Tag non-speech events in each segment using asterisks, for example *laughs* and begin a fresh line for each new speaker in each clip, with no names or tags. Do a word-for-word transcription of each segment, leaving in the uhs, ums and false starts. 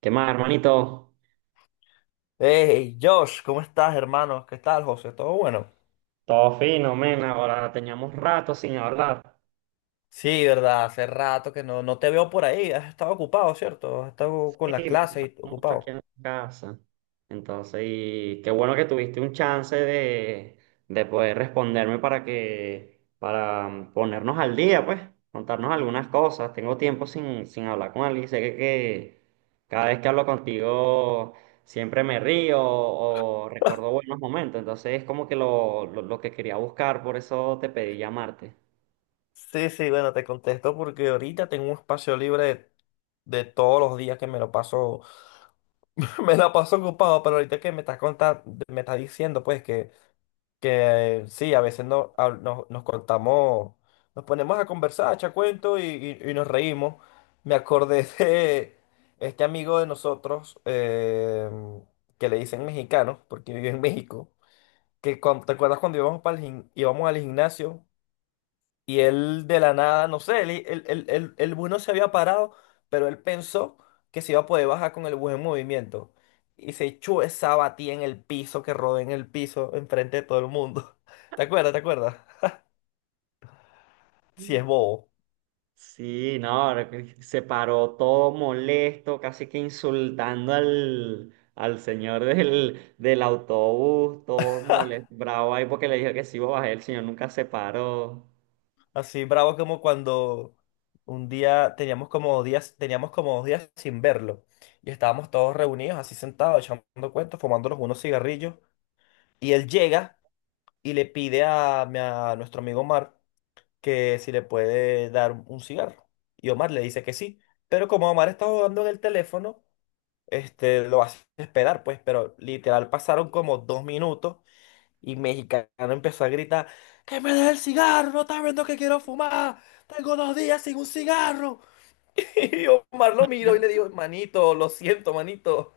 ¿Qué más, hermanito?
Hey, Josh, ¿cómo estás, hermano? ¿Qué tal, José? ¿Todo bueno?
Todo fino, men. Ahora teníamos rato sin hablar.
Sí, verdad, hace rato que no, no te veo por ahí. Has estado ocupado, ¿cierto? Has estado con las
Y me pasa
clases y
mucho aquí
ocupado.
en la casa. Entonces, y qué bueno que tuviste un chance de, de poder responderme para que, para mm, ponernos al día, pues, contarnos algunas cosas. Tengo tiempo sin, sin hablar con alguien. Sé que, que cada vez que hablo contigo siempre me río o recuerdo buenos momentos. Entonces, es como que lo, lo lo que quería buscar, por eso te pedí llamarte.
Sí, sí, bueno, te contesto porque ahorita tengo un espacio libre de todos los días que me lo paso, *laughs* me la paso ocupado, pero ahorita que me estás contando, me estás diciendo, pues, que que sí, a veces no, a- no- nos contamos, nos ponemos a conversar, a echar cuentos y, y- y nos reímos. Me acordé *laughs* de este amigo de nosotros eh, que le dicen mexicano, porque vive en México, que cuan- ¿te acuerdas cuando íbamos, para el gim- íbamos al gimnasio? Y él de la nada, no sé, el, el, el, el, el bus no se había parado, pero él pensó que se iba a poder bajar con el bus en movimiento. Y se echó esa batida en el piso, que rodó en el piso, enfrente de todo el mundo. *laughs* ¿Te acuerdas? ¿Te acuerdas? Si es bobo.
Sí, no, ahora se paró todo molesto, casi que insultando al, al señor del, del autobús, todo molesto, bravo ahí porque le dijo que sí iba a bajar, el señor nunca se paró.
Así bravo como cuando un día teníamos como dos días, teníamos como dos días sin verlo. Y estábamos todos reunidos, así sentados, echando cuentos, fumándonos unos cigarrillos. Y él llega y le pide a, mi- a nuestro amigo Omar que si le puede dar un cigarro. Y Omar le dice que sí. Pero como Omar está jugando en el teléfono, este, lo hace esperar, pues. Pero literal pasaron como dos minutos y Mexicano empezó a gritar, ¡que me dé el cigarro! ¡No estás viendo que quiero fumar! ¡Tengo dos días sin un cigarro! *laughs* Y Omar lo miró y le dijo, manito, lo siento, manito.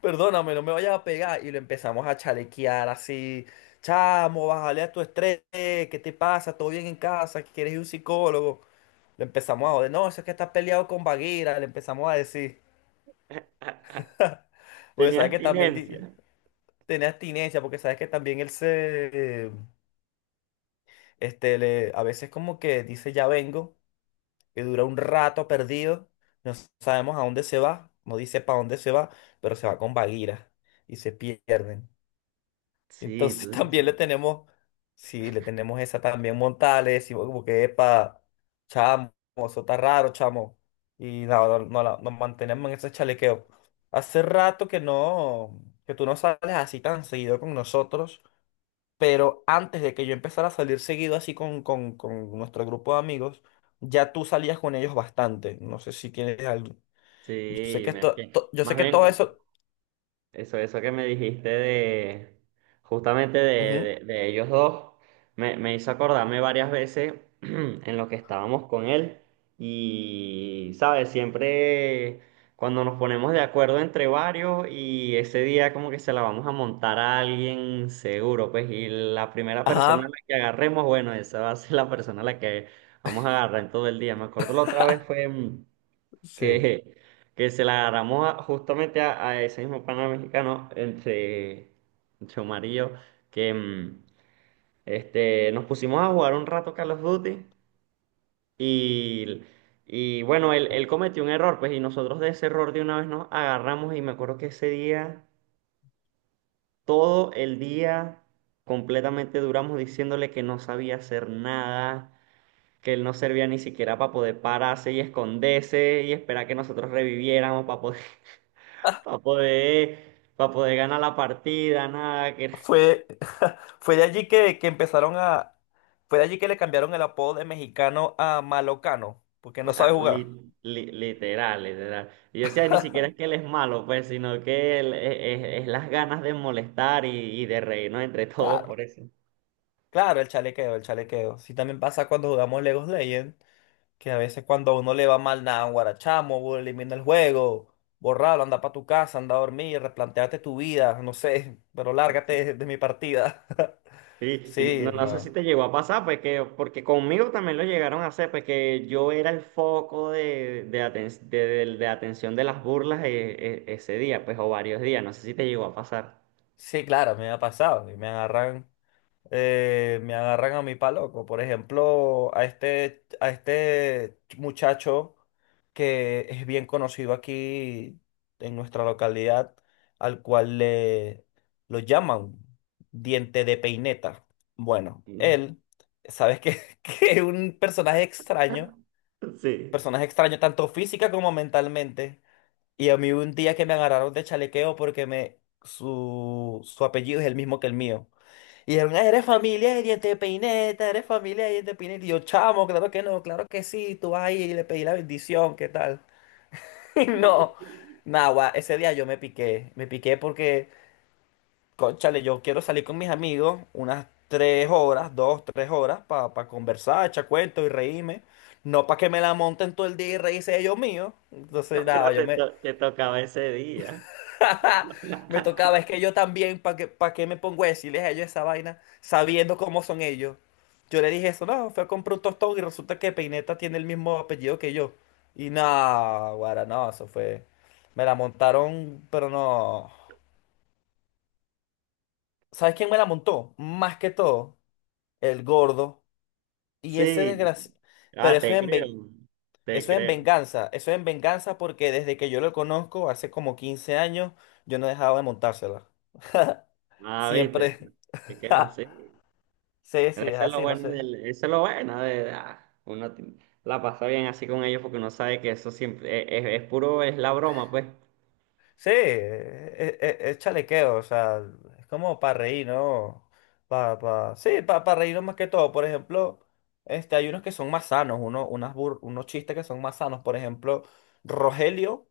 Perdóname, no me vayas a pegar. Y lo empezamos a chalequear así. Chamo, bájale a tu estrés. ¿Qué te pasa? ¿Todo bien en casa? ¿Quieres ir a un psicólogo? Le empezamos a joder. No, eso es que estás peleado con Bagheera. Le empezamos a decir. *laughs*
*laughs*
Porque
Tenía
sabes que también di-
abstinencia.
tenía abstinencia. Porque sabes que también él se. Este, le, a veces como que dice ya vengo. Y dura un rato perdido. No sabemos a dónde se va. No dice para dónde se va. Pero se va con Bagheera. Y se pierden.
Sí,
Entonces *laughs*
tú
también
dices.
le tenemos, sí, le tenemos esa también montada, le decimos como que, epa, chamo, eso está raro, chamo. Y no, no, no la- nos mantenemos en ese chalequeo. Hace rato que no, que tú no sales así tan seguido con nosotros, pero antes de que yo empezara a salir seguido así con, con, con nuestro grupo de amigos, ya tú salías con ellos bastante. No sé si tienes algo. Yo sé
Sí,
que
me- es
esto,
que
to- yo
más
sé que todo
bien
eso.
eso, eso que me dijiste de justamente de,
Ujú.
de- de ellos dos, me, me hizo acordarme varias veces *clears throat* en lo que estábamos con él. Y, ¿sabes? Siempre cuando nos ponemos de acuerdo entre varios y ese día como que se la vamos a montar a alguien seguro, pues, y la primera persona a la
Ajá,
que agarremos, bueno, esa va a ser la persona a la que vamos a agarrar en todo el día. Me acuerdo la otra vez fue... mm,
sí.
que, que se la agarramos a- justamente a, a ese mismo pana mexicano entre, chomarillo que mm, este, nos pusimos a jugar un rato Call of Duty y, y bueno, él, él cometió un error, pues, y nosotros de ese error de una vez nos agarramos y me acuerdo que ese día, todo el día completamente duramos diciéndole que no sabía hacer nada, que él no servía ni siquiera para poder pararse y esconderse y esperar que nosotros reviviéramos para poder, para poder, pa' poder ganar la partida, nada, que
Fue, *laughs* fue de allí que, que empezaron a... Fue de allí que le cambiaron el apodo de mexicano a malocano, porque no
la-
sabe jugar.
li- li- literal, literal. Y yo decía, ni siquiera es que él es malo, pues, sino que él- es, es- es las ganas de molestar y, y de reírnos entre todos
Claro,
por eso.
claro, el chalequeo, el chalequeo. Sí, también pasa cuando jugamos Legos Legend, que a veces cuando a uno le va mal, nada, guarachamo, bu- elimina el juego, borralo, anda para tu casa, anda a dormir, replanteate tu vida, no sé, pero lárgate de, de mi partida. *laughs*
Sí y no,
Sí,
no sé si
no.
te llegó a pasar, pues que, porque conmigo también lo llegaron a hacer, pues que yo era el foco de, de, aten- de- de- de atención de las burlas eh, eh, ese día, pues, o varios días, no sé si te llegó a pasar.
Sí, claro, me ha pasado. Y me agarran. eh, me agarran a mí pa' loco. Por ejemplo, a este, a este muchacho que es bien conocido aquí en nuestra localidad, al cual le lo llaman diente de peineta. Bueno, él, sabes que, *laughs* que es un personaje extraño,
*laughs* Sí.
personaje extraño tanto física como mentalmente. Y a mí hubo un día que me agarraron de chalequeo porque me, su, su apellido es el mismo que el mío. Y dijeron, "Ah, eres familia de Diente de Peineta, eres familia de Diente de Peineta". Y yo, chamo, claro que no, claro que sí, tú vas ahí y le pedí la bendición, ¿qué tal? *laughs* Y no, nada, ese día yo me piqué, me piqué porque, cónchale, yo quiero salir con mis amigos unas tres horas, dos, tres horas, para conversar, echar cuentos y reírme. No para que me la monten todo el día y reírse ellos míos. Entonces,
No, pero
nada, yo
te,
me,
to- te tocaba ese día.
*laughs* me tocaba, es que
*laughs*
yo también, ¿para qué, pa' qué me pongo a decirles a ellos esa vaina sabiendo cómo son ellos? Yo le dije eso, no, fue a comprar un tostón y resulta que Peineta tiene el mismo apellido que yo. Y no, guara, no, eso fue. Me la montaron, pero no. ¿Sabes quién me la montó? Más que todo, el gordo. Y ese
Sí.
desgracia. Pero
Ah,
eso
te
es en ven-
creo. Te
eso es en
creo.
venganza. Eso es en venganza porque desde que yo lo conozco, hace como quince años, yo no he dejado de montársela.
Ah, viste.
Siempre.
Es que es
*laughs*
así.
Sí, sí,
Pero
es
eso es lo
así, no
bueno
sé.
del, eso es lo bueno de, ah, uno ti- la pasa bien así con ellos porque uno sabe que eso siempre es, es- es puro, es la broma, pues.
Sí, es, es- es chalequeo, o sea, es como para reír, ¿no? Pa, pa- sí, para pa pa reírnos más que todo. Por ejemplo, este, hay unos que son más sanos, uno, unas bur- unos chistes que son más sanos. Por ejemplo, Rogelio,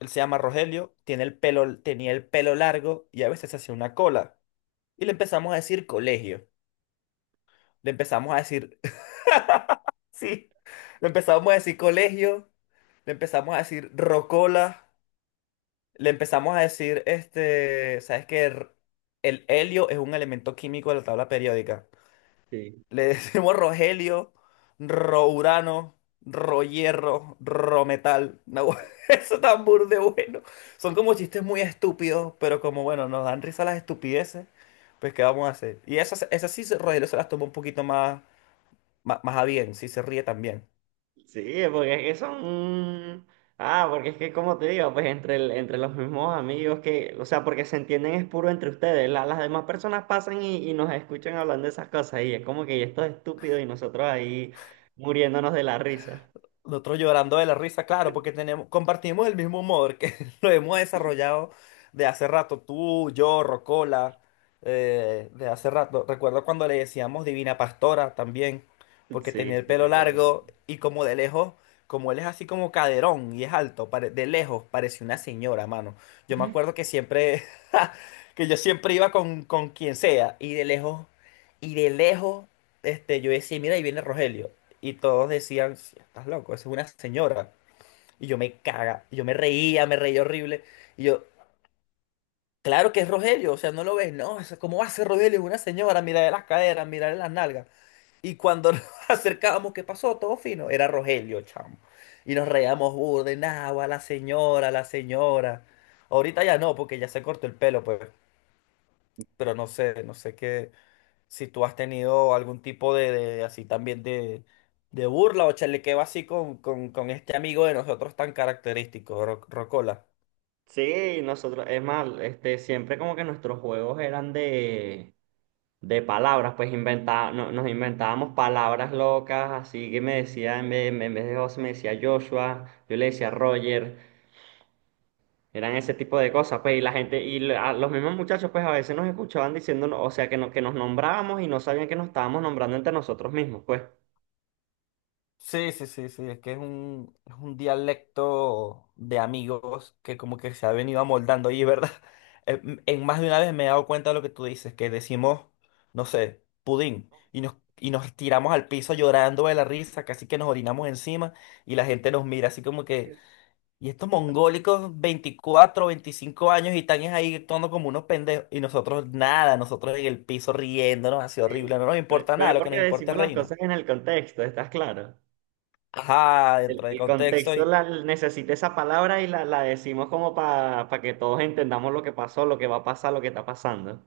él se llama Rogelio, tiene el pelo, tenía el pelo largo y a veces se hacía una cola. Y le empezamos a decir colegio. Le empezamos a decir, *laughs* sí, le empezamos a decir colegio, le empezamos a decir rocola. Le empezamos a decir, este, ¿sabes qué? R- el helio es un elemento químico de la tabla periódica.
Sí.
Le *laughs* decimos rogelio, rourano, rohierro, rometal. No, *laughs* eso tan burde bueno. Son como chistes muy estúpidos, pero como bueno, nos dan risa las estupideces, pues ¿qué vamos a hacer? Y esas, esas sí, se- Rogelio se las toma un poquito más, más, más a bien, sí se ríe también.
Sí, porque es que son... Ah, porque es que como te digo, pues entre, el- entre los mismos amigos que, o sea, porque se entienden es puro entre ustedes. La- las demás personas pasan y, y nos escuchan hablando de esas cosas y es como que esto es estúpido y nosotros ahí muriéndonos de la risa.
Nosotros llorando de la risa, claro, porque tenemos, compartimos el mismo humor que *laughs* lo hemos desarrollado de hace rato, tú, yo, Rocola, eh, de hace rato. Recuerdo cuando le decíamos Divina Pastora también, porque
Sí,
tenía el
sí,
pelo
recuerdo eso.
largo y como de lejos, como él es así como caderón y es alto, pare- de lejos parece una señora, mano. Yo me acuerdo que siempre, *laughs* que yo siempre iba con, con quien sea y de lejos, y de lejos, este, yo decía, mira, ahí viene Rogelio. Y todos decían, "Sí, estás loco, esa es una señora". Y yo me caga, y yo me reía, me reía horrible. Y yo, claro que es Rogelio, o sea, no lo ves, no, eso- ¿cómo va a ser Rogelio? Es una señora, mirarle las caderas, mirarle las nalgas. Y cuando *laughs* nos acercábamos, ¿qué pasó? Todo fino, era Rogelio, chamo. Y nos reíamos burde, nada, la señora, la señora. Ahorita ya no, porque ya se cortó el pelo, pues. Pero no sé, no sé qué. Si tú has tenido algún tipo de, de- así también de, de burla o chalequeo así con, con, con este amigo de nosotros tan característico, Ro- Rocola.
Sí, nosotros, es más, este, siempre como que nuestros juegos eran de, de palabras, pues inventa- no- nos inventábamos palabras locas, así que me decía, en vez, en vez de José me decía Joshua, yo le decía Roger. Eran ese tipo de cosas, pues, y la gente, y la- los mismos muchachos, pues, a veces nos escuchaban diciéndonos, o sea, que, no, que nos nombrábamos y no sabían que nos estábamos nombrando entre nosotros mismos, pues.
Sí, sí, sí, sí, es que es un, es un, dialecto de amigos que como que se ha venido amoldando y, ¿verdad? *laughs* En, en más de una vez me he dado cuenta de lo que tú dices, que decimos, no sé, pudín, y nos, y nos tiramos al piso llorando de la risa, casi que nos orinamos encima, y la gente nos mira así como que... Y estos mongólicos, veinticuatro, veinticinco años, y están es ahí actuando como unos pendejos. Y nosotros nada, nosotros en el piso riéndonos, así horrible.
Sí,
No nos
pero,
importa
pero
nada,
es
lo que nos
porque
importa
decimos
es
las
reírnos.
cosas en el contexto, ¿estás claro?
Ajá,
El,
dentro del
el
contexto.
contexto la, necesita esa palabra y la, la decimos como para que todos entendamos lo que pasó, lo que va a pasar, lo que está pasando.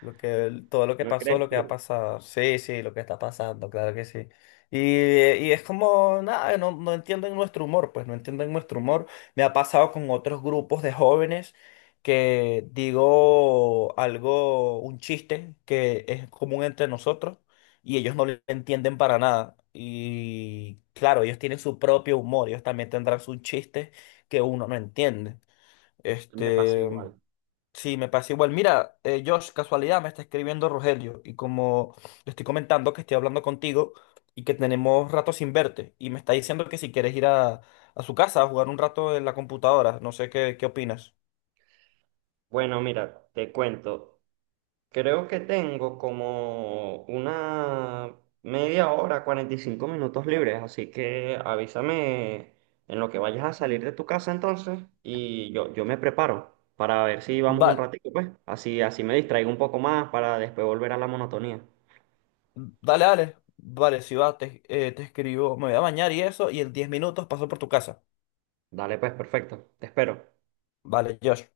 Lo que, todo lo que
¿No
pasó,
crees
lo que ha
tú?
pasado. Sí, sí, lo que está pasando, claro que sí. Y, eh, y es como, nada, no, no entienden nuestro humor, pues no entienden nuestro humor. Me ha pasado con otros grupos de jóvenes que digo algo, un chiste que es común entre nosotros y ellos no lo entienden para nada. Y claro, ellos tienen su propio humor, ellos también tendrán sus chistes que uno no entiende.
Me pasa
Este,
igual.
sí, me pasa igual. Mira, eh, Josh, casualidad, me está escribiendo Rogelio y como le estoy comentando que estoy hablando contigo y que tenemos rato sin verte y me está diciendo que si quieres ir a, a su casa a jugar un rato en la computadora, no sé qué, qué opinas.
Bueno, mira, te cuento. Creo que tengo como una media hora, cuarenta y cinco minutos libres, así que avísame en lo que vayas a salir de tu casa entonces y yo, yo me preparo para ver si vamos un
Vale,
ratito, pues. Así, así me distraigo un poco más para después volver a la monotonía.
dale, dale, vale, si va, te, eh, te escribo, me voy a bañar y eso y en diez minutos paso por tu casa.
Dale, pues, perfecto. Te espero.
Vale, Josh.